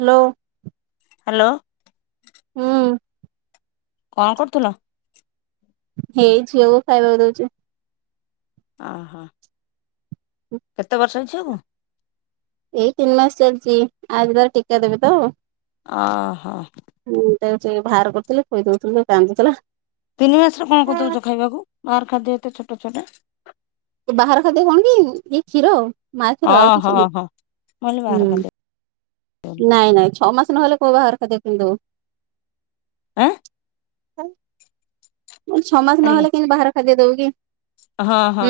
Hello. Hello. ହୁଁ। କଣ କରୁଥିଲ? ଏଇ ଝିଅକୁୁ ଖାଇବାକୁ ଦଉଚି। ଅହ। [unintelligible] କେତେ ବର୍ଷ ଝିଅକୁ? ଏଇ ତିନି ମାସ ଚାଲ୍ଚି, ଆଜି ତାର ଟିକା ଦେବେ ତ। ଅହ। ହଁ ତାକୁ ଟିକେ ବାହାର କରୁଥିଲି ଖୋଇଦଉଥିଲି [unintelligible] କାନ୍ଦୁଥିଲା। ତିନି ମାସରେ କଣ କରି ଦେଉଚ ଖାଇବାକୁ ବାହାର ଖାଦ୍ୟ ଏତେ ଛୋଟ ଛୁଆଟା। ବାହାର ଖାଦ୍ୟ କଣ କି ଏଇ କ୍ଷୀର ମା ଖିର ଆଉ ଓହୋ କିଛି ହୋ ମୁଁ କହିଲି ବାହାର ନୁହଁ। ଖାଦ୍ୟ ଦଉନ। ନାଇଁ-ନାଇଁ ଛଅ ମାସ ନହେଲେ କୋଉ ବାହାର ଖାଦ୍ୟ କେମିତି ଦବୁ। ଆଁ ମୁଁ କହିଲି ଛଅ ମାସ ହ୍ୟାଲୋ ନହେଲେ କେମତି ବାହାର ଖାଦ୍ୟ ଦବୁ କିି? ହଁ ହଁ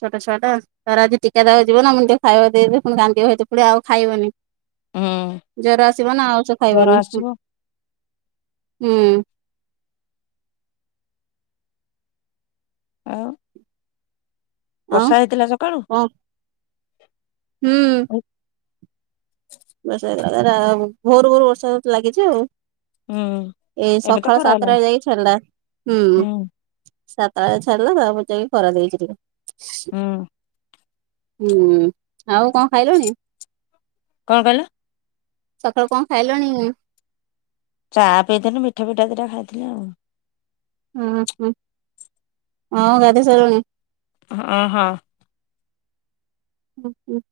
ଛୋଟ ଛୁଆଟା ତାର ଆଜି ଟୀକା ଦବାକୁ ଯିବ ନା, ମୁଁ ଟିକେ ଖାଇବା [unintelligible] ପୁଣି କାନ୍ଦିବ [unintelligible] ପୁଣି ଆଉ ଖାଇବନି। ହୁଁ ଜର ଆସିବ ନା ଆଉ ସେ ଜର ଖାଇବନି, ଆସିବ ହୁଁ। ଆଉ ଆଉ ବର୍ଷା ହେଇଥିଲା ସକାଳୁ? କଣ ହୁଁ। ବର୍ଷା ହେଉଥିଲା, ରା ଭୋରୁ-ଭୋରୁ ବର୍ଷା ଲାଗିଚି ଆଉ। ହୁଁ ଏ ଏବେ ତ ସଖାଳ ଖରା ସାତଟା ହେଲାଣି [unintelligible] ଛା ଡିଲା ହୁଁ ସାତଟା ବଳେ ଛାଡିଲା, ତା ପରେ ଯଇକି ଖରା ଦେଇଚି ଟିକେ। ହୁଁ ହୁଁ, ଆଉ କଣ ଖାଇଲଣି? କଣ କଇଲ? ସଖାଳୁ କଣ ଖାଇଲଣି? ଚା ପିଇଥିଲୁ ମିଠା ଫିଠା ଦିଟା ଖାଇଥିଲି ଆଉ। ହୁଁ-ହୁଁ, ହଁ ଗାଧେଇସାରିଲୁଣି। ହଁ-ହଁ। [inaudible]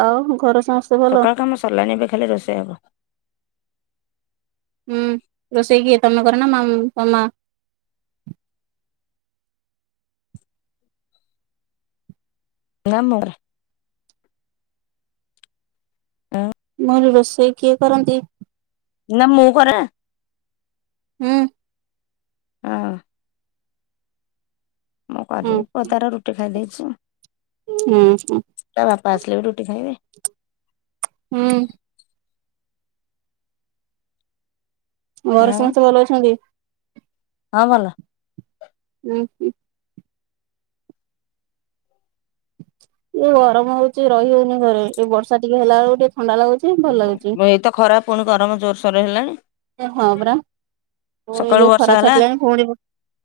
ଆଉ ଘରେ ସମସ୍ ସକାଳ କାମ ସରିଲାନି ଏବେ ଖାଲି ରୋଷେଇ ହେବ। ହୁଁ ରୋଷେଇ କିଏ ତମେ କର ନା ମାମ୍ ତମ ମା? ନା ମୋରା ଅଁ ମୁଁ କହିଲି ରୋଷେଇ କିଏ କରନ୍ତି? ନା ମୁଁ କରେ ନା। ହୁଁ। ହଁ। ମୁଁ ହୁଁ କରିବି ପୁଅ ତାର ରୁଟି ଖାଇ ଦେଇେଇଚି। ହୁଁ ହୁଁ ଖାଇବେ ହୁଁ। ଘରେ ଆଉ ସମସ୍ତେ ଭଲ ଅଛନ୍ତି? ହଁ ଭଲ ଉଁ ହୁଁ। ଏଇ ଯୋଉ ଗରମ ହୋଉଚି ରହିହଉନି ଘରେ ଏଇ ବର୍ଷା ଟିକେ ହେଲା ବେଳକୁ ଟିକେ ଥଣ୍ଡା ଲାଗୁଚି। ଏଇତ ଖରାପ ପୁଣି ଗରମ ଜୋରସୋର ହେଲାଣି। ଏ ହଁ ପରା। ପୁଣି ସକାଳୁ ଯୋଉ ଖରା ବର୍ଷା ହେଲା ଛାଡିଲାଣି ପୁଣି ହୁଁ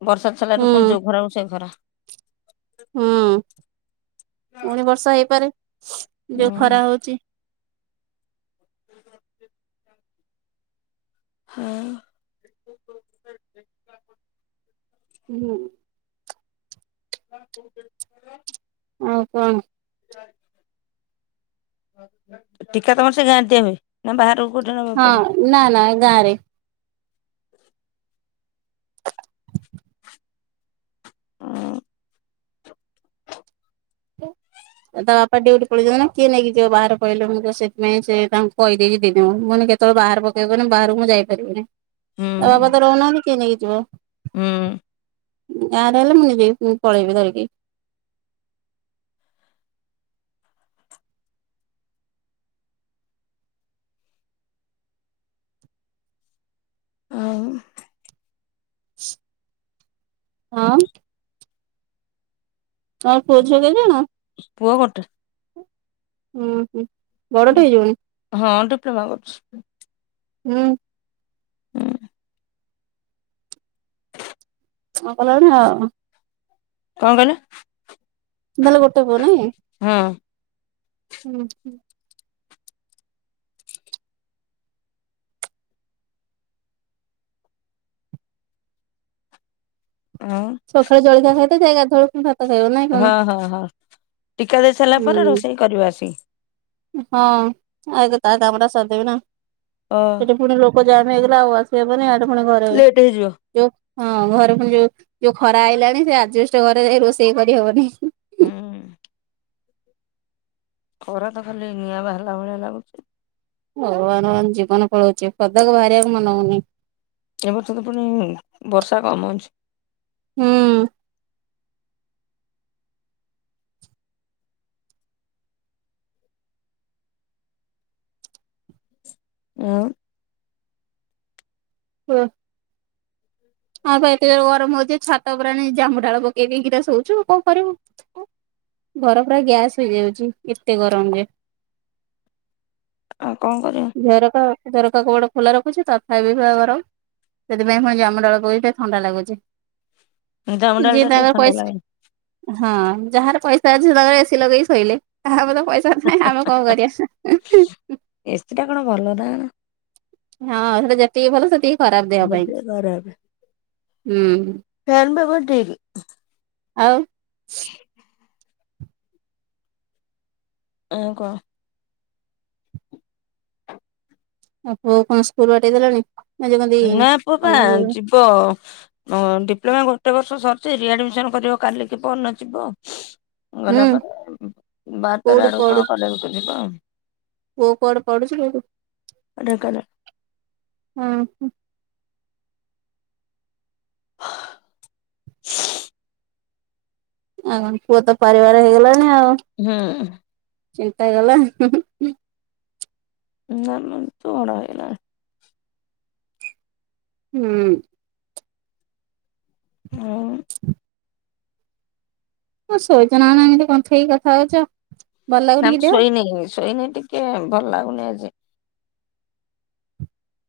ବର୍ଷା ଛାଡ଼ିଲା ଠୁ ପୁଣି ଯୋଉ ଖରା କୁ ସେଇ ଖରା। ହୁଁ। ପୁଣି ବର୍ଷା ହେଇପାରେ ଯୋଉ ଖରା ହଉଚି। [inaudible] ହଁ। ହୁଁ। [unintelligible] ଆଉ କଣ ଟିକା ତମର ସେଇ ଗାଁ ରେ ଦିଆ ହୁଏ? ନା ବାହାରକୁ କୋଉଠି ନେବାକୁ ପଡ଼େ? ହଁ ନା ନା ଗାଁ ରେ। ହଁ। ହ [inaudible] ତା ବାପା ଡିୟୁଟି ପଳେଇଚନ୍ତି ନା କିଏ ନେଇକି ଯିବ ବାହାର କହିଲେ ମୁଁ ତ ସେଥିପାଇଁ ସେ ତାଙ୍କୁ କହିଦେଇକି ଦିଦି ଙ୍କୁ ମୁଁ କହିଲି କେତେ କେତେବେଳେ ବାହାର ପକେଇବନି ବାହାରାରୁକୁ ମୁଁ ଯାଇପାରିବିନି ତା ବାବା ତ ରହୁନାହାନ୍ତି କି ନେଇକି ଯିବ। ହୁଁ। ଗାଁ ରେ ହେଲେ ମୁଁ ନିଯେ ବି ପଳେଇବି ଧରିକି। ଆଉ ଆଁ? ତମ ପୁଅଝିଅ କେଇ ଜଣ? ପୁଅ ଗୋଟେ। ଉଁ ହୁଁ ବଡଟେ ହେଇଯିବଣି? ହଁ ଡିପ୍ଲୋମା କରୁଛି। ମୁଁ ହଁ କଲାଣି ଆଉ। କଣ କହିଲ? ତାହେଲେ ଗୋଟେ ପୁଅ ନାଇଁ। ହଁ। ହୁଁ ହୁଁ। ହଁ ସକାଳେ ଜଳିଖିଆ ଖାଇଦେଇଚି ଯାଇ କି ଗାଧୁଆ ବେଳକୁ ଭା ହଁ ହଁ ହଁ ଟିକା ଦେଇ ସାରିଲା ପରେ ହୁଁ ରୋଷେଇ କରିବ ଆସିକି। ହଁ ଆଗେ ତା କାମଟା ସାରିଦେବି ନା। ଅ। ଫୁଣି ଲୋକ ଜାମ ହେଇଗଲେ ଆଉ ଆସିହବନି ଆଡେ ପୁଣି ଘରେ ଲେଟ୍ ହେଇଯିବ। ଯୋଉ ହଁ ଘର ଫୁଣି ଯୋଉ ଯୋଉ ଖରା ଆଇଲାଣି ସେ ଆଜବେଷ୍ଟ ଘରେ ଯାଇ ରୋଷେଇ କରିହବନି। ହୁଁ। ଖରା ତ ଖାଲି ନିଆଁ ବାହାରିଲା ଭଳିଆ ଲାଗୁଚି। ଭଗବାନ ଭଗବାନ ଜୀବନ ପଳୋଉଚି ପଦାକୁ ବାହାରିବାକୁ ମନ ହୋଉନି। ଏ ବର୍ଷ ତ ପୁଣି ବର୍ଷା କମ୍ ଅଛି। ହୁଁ। ଆଉ [unintelligible] ହଁ ପା ଏତେ ଜୋରରେ ଗରମ ହୋଉଚି ଯେ ଛାତ ଓପରେ ଏଣେ ଜାମୁ ଡାଳ ପକେଇ ଦେଇକିନା ଶୋଉଚୁ କଣ କରିବୁ। ଘର ପୁରା ଗ୍ୟାସ ହେଇଯାଉଚି ଏତେ ଗରମ ଯେ। ଆଉ କଣ କରିବ। ଝରକା ଝରକା କବାଟ ଖୋଲା ରଖୁଚି ତଥାପି ପା ଗରମ। ସେଥିପାଇଁ ଫୁଣି ଜାମୁଡାଳ ପକେଇ ଟିକିଏ ଥଣ୍ଡା ଲାଗୁଚି ଜାମୁ ଡାଳ ଯିଏ ଟା ଟିକେ ତାଙ୍କର ଥଣ୍ଡା ପଇ ଲାଗେନି ହଁ ଯାହାର ପଇଷା ଅଛି ତାଙ୍କର ଏସିି ଲଗେଇ କି ଶୋଇଲେ। ଆଃହା ଆମର ତ ପଇ ଆମର ତ ନାହିଁ ଆମେ କଣ କରିବା। ଏସିଟା କଣ ଭଲ ନା କଣ। ହଁ ସେଟା ଯେତିକି ଭଲ ସେତିକି ଖରାପ ଦେହ ପାଇଁ ଟିକେ ଖରାପ ହୁଁ। ଫ୍ୟାନ ପବନ ଠିକ୍। ଆଉ ଆଉ କଣ। ଆଉ ପୁଅ କଣ ସ୍କୁଲ ବାଠେଇ ଦେଲଣି। ନା ଯୋଉ କହନ୍ତି ନାଁ ପୁଅ ପା ତମ ଯୋଉ ଯିବ। ହ ଡିପ୍ଲୋମା ଗୋଟେ ବର୍ଷ ସରିଚି ରିଆଡମିସନ କରିବ କାଲିିକି ପହରଦୀନ ଯିବ। ହୁଁ ଗଲା ପରେ ବାର ତେର କୋଉଠି ଆଡକୁ ପଢୁ କଣ କଲେ ଗୋଟେ ଯିବ ଆଉ। ପୁଅ କଣ ପଢୁଚି ଢେଙ୍କାନାଳ [unintelligible] ଉଁ ହୁଁ। [unintelligible] ଆଉ କଣ ପୁଅ ତ ପରିବାର ହେଇଗଲାଣି ଆଉ। ହୁଁ। ଚିନ୍ତାଗଲା। [unintelligible] ନା ନା ସିଏ ତ ବଡ ହେଇଗଲାଣି। ହୁଁ। ଆଉ କଣ ଶୋଇଚନା କଣ ଏମିତି କୁଂଥେଇକି କଥା ହୋଉଚ। ନାଁ ମୁଁ ଶୋଇନି ଶୋଇନି ଟିକେ ଭଲ ଲାଗୁନି ଆଜି।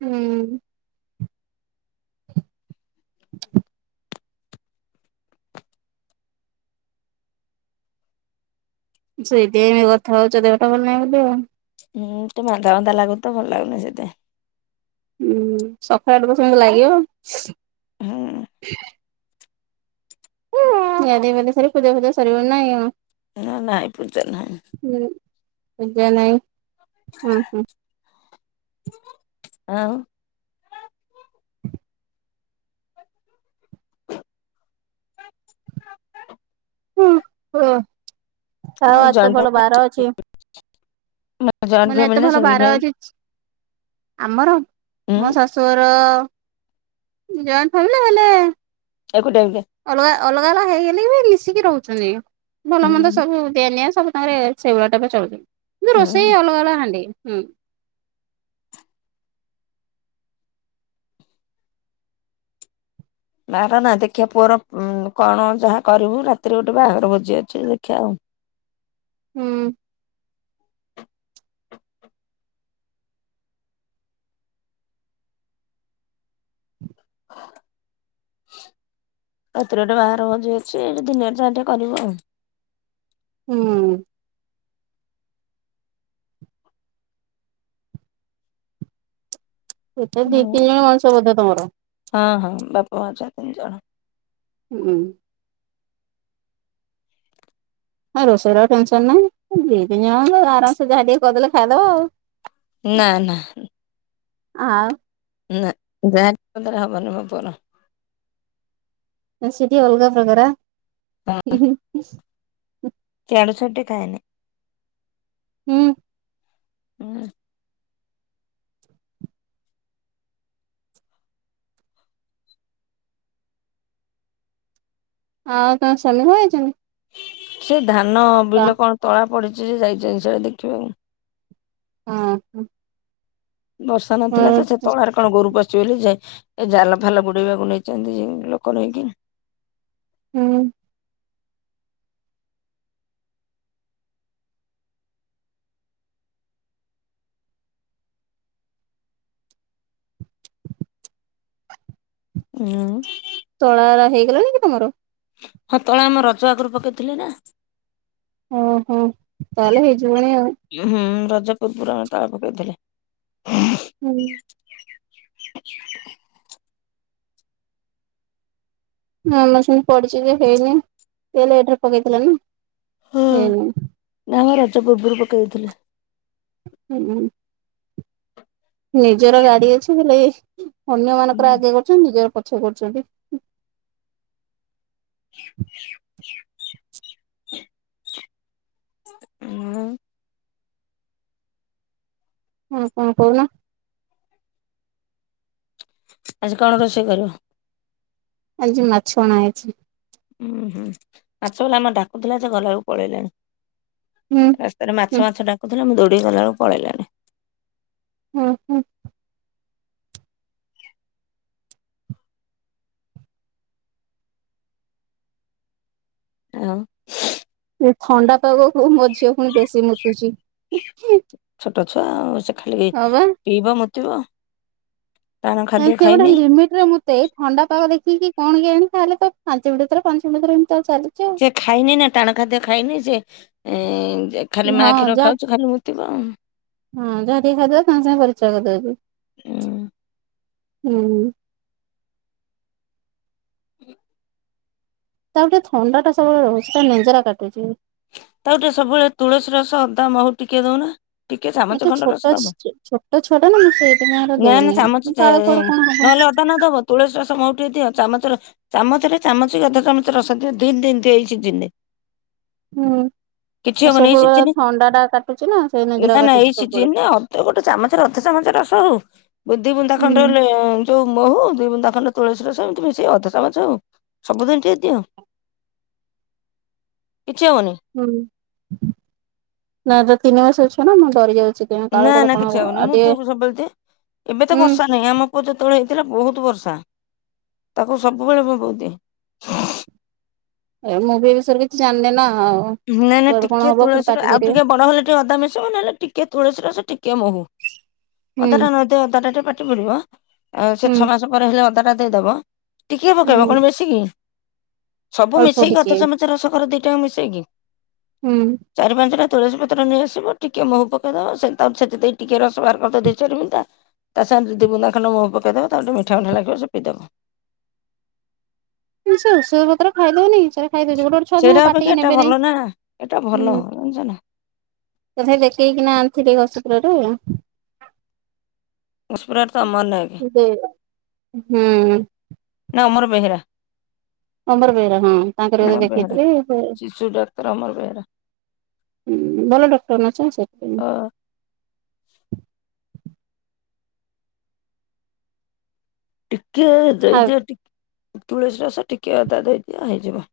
ହୁଁ। ସେଇଥିପାଇଁ ଏମିତି କଥା ହୋଉଚ ଦେହଟା ଭଲ ନାହିଁ ବୋଲି ଆଉ। ହୁଁ ଟିକେ ମାନ୍ଦା ମନ୍ଦା ଲାଗୁଚି ତ ଭଲ ଲାଗୁନି ସେଇତି ପାଇଁ। ହୁଁ ସକାଳଟା ତ ସେମିତି ଲାଗିବ। ହୁଁ [unintelligible] ଗାଧେଇ ପାଧେଇ ସାରି ପୂଜା ଫୂଜା ସରିବଣି ନାଁ କି? ହେରା ନାଇଁ ପୂଜା ନାହିଁ। ହୁଁ [unintelligible] ନାାଇଁ ହୁ ହୁ। ଆଉ। ହୁ ହୁ ଆଉ ଆଜିତ ଭଲ ବାର ଅଛି। ଫ୍ୟାମିଲି ଜଏଣ୍ଟ ମାନେ ଫ୍ୟାମିଲି ଏତେ ନା ଭଲ ସିଙ୍ଗଲ ବାାର ଫ୍ୟାମିଲି ଅଛି। ଆମର ହୁଁ ମୋ ଶାଶୁଘର ଜଏଣ୍ଟ ଫ୍ୟାମିଲୀ ହେଲେ ଏକୁ ଟାଇ। ଅଲଗା ଅଲଗା ଅଲଗା ହେଇଗଲେ ଏ ମିଶିକି ରହୁଛନ୍ତି ଭଲ ମନ୍ଦ ହୁଁ ସବୁ ଦିଆନିଆ ସବୁ ତାଙ୍କରେ ସେଇଭଳିଆ ଟା ଚଳୁଚ କିନ୍ତୁ ହୁଁ। ରୋଷେଇ ଅଲଗା ଅଲଗା ହାଣ୍ଡି ହୁଁ। ବାର ନା ଦେଖିବା ପୁଅର କଣ ଯାହା କରିବୁ ରାତିରେ ଗୋଟେ ବାହାଘର ଭୋଜି ଅଛି ଦେଖିବା ଆଉ। ହୁଁ। ହ। ରାତିରେ ଗୋଟେ ବାହାଘର ଭୋଜି ଅଛି ଏଇ ଦିନରେ ଯାହାଟିକେ କରିବୁ ଆଉ। ହୁଁ। ଏତେ ଦି ହୁଁ। ତିନି ଜଣ ମଣିଷ ବୋଧ ତମର। ହଁ ହଁ ବାପା ମା ଛୁଆ ତିନି ଜଣ। ହୁଁ ଉୁଁ। ହ ରୋଷେଇର ଟେନସନ ନାହିଁ ଦିଇ ତିନି ଜଣ ଆରାମ ସେ ଯାହା ଟିକେ କରିଦେଲେ ଖାଇଦବ ଆଉ। ନା ନା। ଆଉ। ନା ଯା [unintelligible] ହବନି ମୋ ପୁଅର। ଆ ସେ ଟିକେ ଅଲଗା ପ୍ରକାର। ଏଆଡୁ ସିଆଡୁ ଟିକେ ଖାଏନି। ହୁଁ। ହୁଁ। ଆଉ ତାଙ୍କ ସ୍ୱାମୀ କୁଆ ଯାଇଚନ୍ତି। ସେ ଧାନ ବିଲ କଣ ତଳା ପଡିଛି ସେ ଯାଇଛନ୍ତିିନି ସେରା ଦେଖିବାକୁ। ହଁ ହ। ବର୍ଷା ନଥିଲା ତ ସେ ତଳାର କଣ ଗୋରୁ ପଶିଜିବ ବୋଲି ଯେ ଜାଲ ଫାଲ ବୁଡେଇବାକୁ ନେଇଛନ୍ତି ଲୋକ ନେଇକି। ହୁଁ। ହୁଁ। ତଳା ଗୁରା ହେଇଗଲାଣି କି ତମର? ହଁ ତଳା ଆମ ରଜ ଆଗରୁ ପକେଇଥିଲେ ନା। ଓହୋ ତାହେଲେ ହୋଇଯିବଣି ଆଉ। ହୁଁ ରଜ ପୂର୍ବରୁ ଆମେ ତାଳ ପକେଇଥିଲେ। ହୁଁ। ହଁ ଆମର ସେମିତି ପଡିଛି ଯେ ହେଇନି ସେ ଲେଟ୍ ରେ ପକେଇଥିଲା ନା ହେଇନି। ନା ଆମ ରଜ ପୂର୍ବରୁ ପକାଇ ଦେଇଥିଲେ। ହୁଁ ହୁଁ। ନିଜର ଗାଡି ଅଛି ବୋଲି ଅନ୍ୟ ହୁଁ ମାନଙ୍କର ଆଗେ କରୁଛନ୍ତି ନିଜର ପଛରେ କରୁଛନ୍ତି। ହ। ଉଁହଁ। ହଁ କଣ କହୁନ। ଆଜି କଣ ରୋଷେଇ କରିବ? ଆଜି ମାଛ ଅଣା ହେଇଚି। ଉଁ ହୁଁ, ମାଛ ବେଲା ଆମର ଡାକୁଥିଲା ଯେ, ଗଲାବେଳ କୁ ପଳେଇଲେଣି। ହୁଁ ରାସ୍ତାରେ ହୁଁ ମାଛ ମାଛ ଡାକୁଥିଲା, ମୁଁ ଦୌଡ଼ିକି ଗଲା ବେଳକୁ ପଳେଇଲାଣି। ହୁଁ ହୁଁ। ଆଉ ଏ ଥଣ୍ଡା ପାଗକୁ ମୋ ଝିଅ ପୁଣି ବେଶୀ ମୁତୁଚି। ଛୋଟ ଛୁଆ ଆଉ, ସେ ଖାଲି ପିଇବ ମୁତିବ। ତାର ନାଇଁ, ଖାଦ୍ୟ ସେ ଗୋଟେ ଖାଇନି। ଲିମିଟରେ ମୁତି ମୁତେ, ଥଣ୍ଡା ପାଗ ଦେଖିକି କଣ କେଜାଣି, ତାହେଲେ ତ ପାଞ୍ଚ ମିନିଟ ଥରେ ପାଞ୍ଚ ମିନିଟ ଥରେ ଏମିତି ଚାଲିଚି ଆଉ। ସେ ଖାଇନି ନା ଟାଣ ଖାଦ୍ୟ ଖାଇନି, ସେ, ଖାଲି ହଁ ମାଆ କ୍ଷୀର ଯାହା ଖାଉଚି ଖାଲି ମୁତିବ। ହଁ, ଯାହା ଟିକେ ଖାଇଦବ, ସାଙ୍ଗେ ସାଙ୍ଗେ ପରିସ୍ରା କରିଦେଉଚି। ହୁଁ। ହୁଁ। ହୁଁ। ତାକୁ ଟିକେ ଥଣ୍ଡାଟା ସବୁ ବେଳେ ରହୁଚି, ତା ନେଞ୍ଜେରା କାଟୁଚି। ତାକୁ ଟିକେ ସବୁବେଳେ, ତୁଳସୀ ରସ, ଅଦା, ମହୁ ଟିକେ ଦଉନା। ଟିକେ ଚାମଚ ଏଟା ଖଣ୍ଡ ରସ ଛୋଟ ଦେବ। ଛୋଟ ଛୁଆ ଟା ନା ମୁଁ ସେଇଥିପାଇଁ ଏରା ନା ନା, ଦଉନି ଚାମଚ କାଳେ କୁଆଡେ କଣ ହବ ନହେଲେ ଅଦା ଅଦା ନ ଦେବ, ତୁଳସୀ ରସ ମହୁ ଟିକେ ଦିଅ, ଚାମଚର। ଚାମଚରେ ଚାମଚ କି ଅଧ ଚାମଚ ରସ ଦିଅ, ଦି ଦିନି ହୁଁ, ହବନି ଏଇ ସବୁବେଳେ ସିଜିନ ଥଣ୍ଡା ଟା କାଟୁଚି ନା, ସେଇ ନେଞ୍ଜେରା କାଟୁଚି ସବୁବେଳେ। ତ ଗୋଟେ ଚାମଚ ଅଧ ଚାମଚ ରସ ହଉ। ଦୁଇ ବୁନ୍ଦା ଖଣ୍ଡେ ହୁଁ ହେଲେ ଯୋଉ ମହୁ, ଦୁଇ ବୁନ୍ଦାଖଣ୍ଡ ତୁଳସୀ ରସ, ଏମିତି ମିଶେଇ ଅଧ ଚାମଚ ହଉ, ସବୁଦିନ ଟିକେ ଦିଅ। କିଛି ହବନି। ହୁଁ, ନା ଏଟା ତିନି ମାସର ଛୁଆ ନା, ମୁଁ ଡରି ଯାଉଚି। ନା ନା, କିଛି ହବନି, ମୋ ପୁଅକୁ ସବୁବେଳେ ଦିଏ। ଏବେ ତ ହୁଁ ବର୍ଷା ନାହିଁ ଆମ ପୁଅ ଯେତେବେଳେ ହେଇଥିଲା, ବହୁତ ବର୍ଷା, ତାକୁ ସବୁବେଳେ ମୋ ବୋଉ ଦିଏ। ଏ ମୁଁ ବି ଏ ବିଷୟରେ କିଛି ଜାଣିନି ନା ଆଉ। ନାଇଁ ନାଇଁ କୁଆଡେ କଣ ଟିକେ ହବ ପୁଣି ତୁଳସୀର ପାଟି ଆଉ କରିବେ ଟିକେ ବଡ଼ ହେଲେ ଟିକେ ଅଦା ମିଶିବ, ନହେଲେ ଟିକେ ତୁଳସୀ ରସ ଟିକେ ମହୁ। ଅଦା ହୁଁ ଟା ନ ଦିଅ, ଅଦାଟା ଦେଲେ ଟିକେ ପାଟି ପଡ଼ିବ, ସେ ହୁଁ ଛଅ ମାସ ପରେ ହେଲେ ଅଦା ଟା ଦେଇଦବ। ଟିକେ ପକେଇବ ହୁଁ କଣ ବେଶିକି? ସବୁ ଅଳ୍ପ ମିଶେଇକି ଟିକେ ଅଧ ଚାମଚ ରସକର ଦିଟା ଆକ ମିଶେଇକି। ହୁଁ। ଚାରି ପାଞ୍ଚ ଟା ତୁଳସୀ ପତ୍ର ନେଇଆସିବ, ଟିକେ ମହୁ ପକେଇଦବ, ସେଥି ଦେଇ ଟିକେ ରସ ବାହାର କରିଦବ ଦୁଇ ଚାରି ବୁନ୍ଦା। ତା ସାଙ୍ଗେ ଦି ବୁନ୍ଦା ଖଣ୍ଡେ ମହୁ ପକେଇଦବ, ତାକୁ ଟିକେ ମିଠା ମିଠା ଲାଗିବ, ସେ ପିଇ ଦେବ। ନାଇଁ ସେ ଔଷଧ ପତ୍ର ଖାଇଦଉନି କି, ସେରା ଖାଇଦଉଚି, ଗୋଟେ ଗୋଟେ ଛୁଆ ତାଙ୍କ ସେଇଟା ଅପେକ୍ଷା ପାଟିକି ଏଟା ନେବେ ନାହିଁ ଭଲ ନା, ଏଟା ହୁଁ ଭଲ, ଜାଣିଚ ନା? ତଥାପି ଦେଖେଇକିନା ଆଣିଥିଲି ଘଷିପୁରରୁ। ଘଷପୁରାରେ ତ ଅମର ନାୟକ ଦେ ହୁଁ। ନା ଅମର ବେହେରା। ଅମର ବେହେରା ହଁ, ତାଙ୍କରି କତିରେ ଅମର ବେହେରା ଦେଖେଇଥିଲି ସେ ଶିଶୁ ଡାକ୍ତର ଅମର ବେହେରା ହୁଁ, ଭଲ ଡକ୍ଟର ନା ସେ, ସେଥିପାଇଁ। ଅ ଟିକେ ଆଉ ଦେଇଦିଅ ତୁଳସୀ ରସ, ଟିକେ ଅଦା ଦେଇଦିଅ ହେଇଯିବ।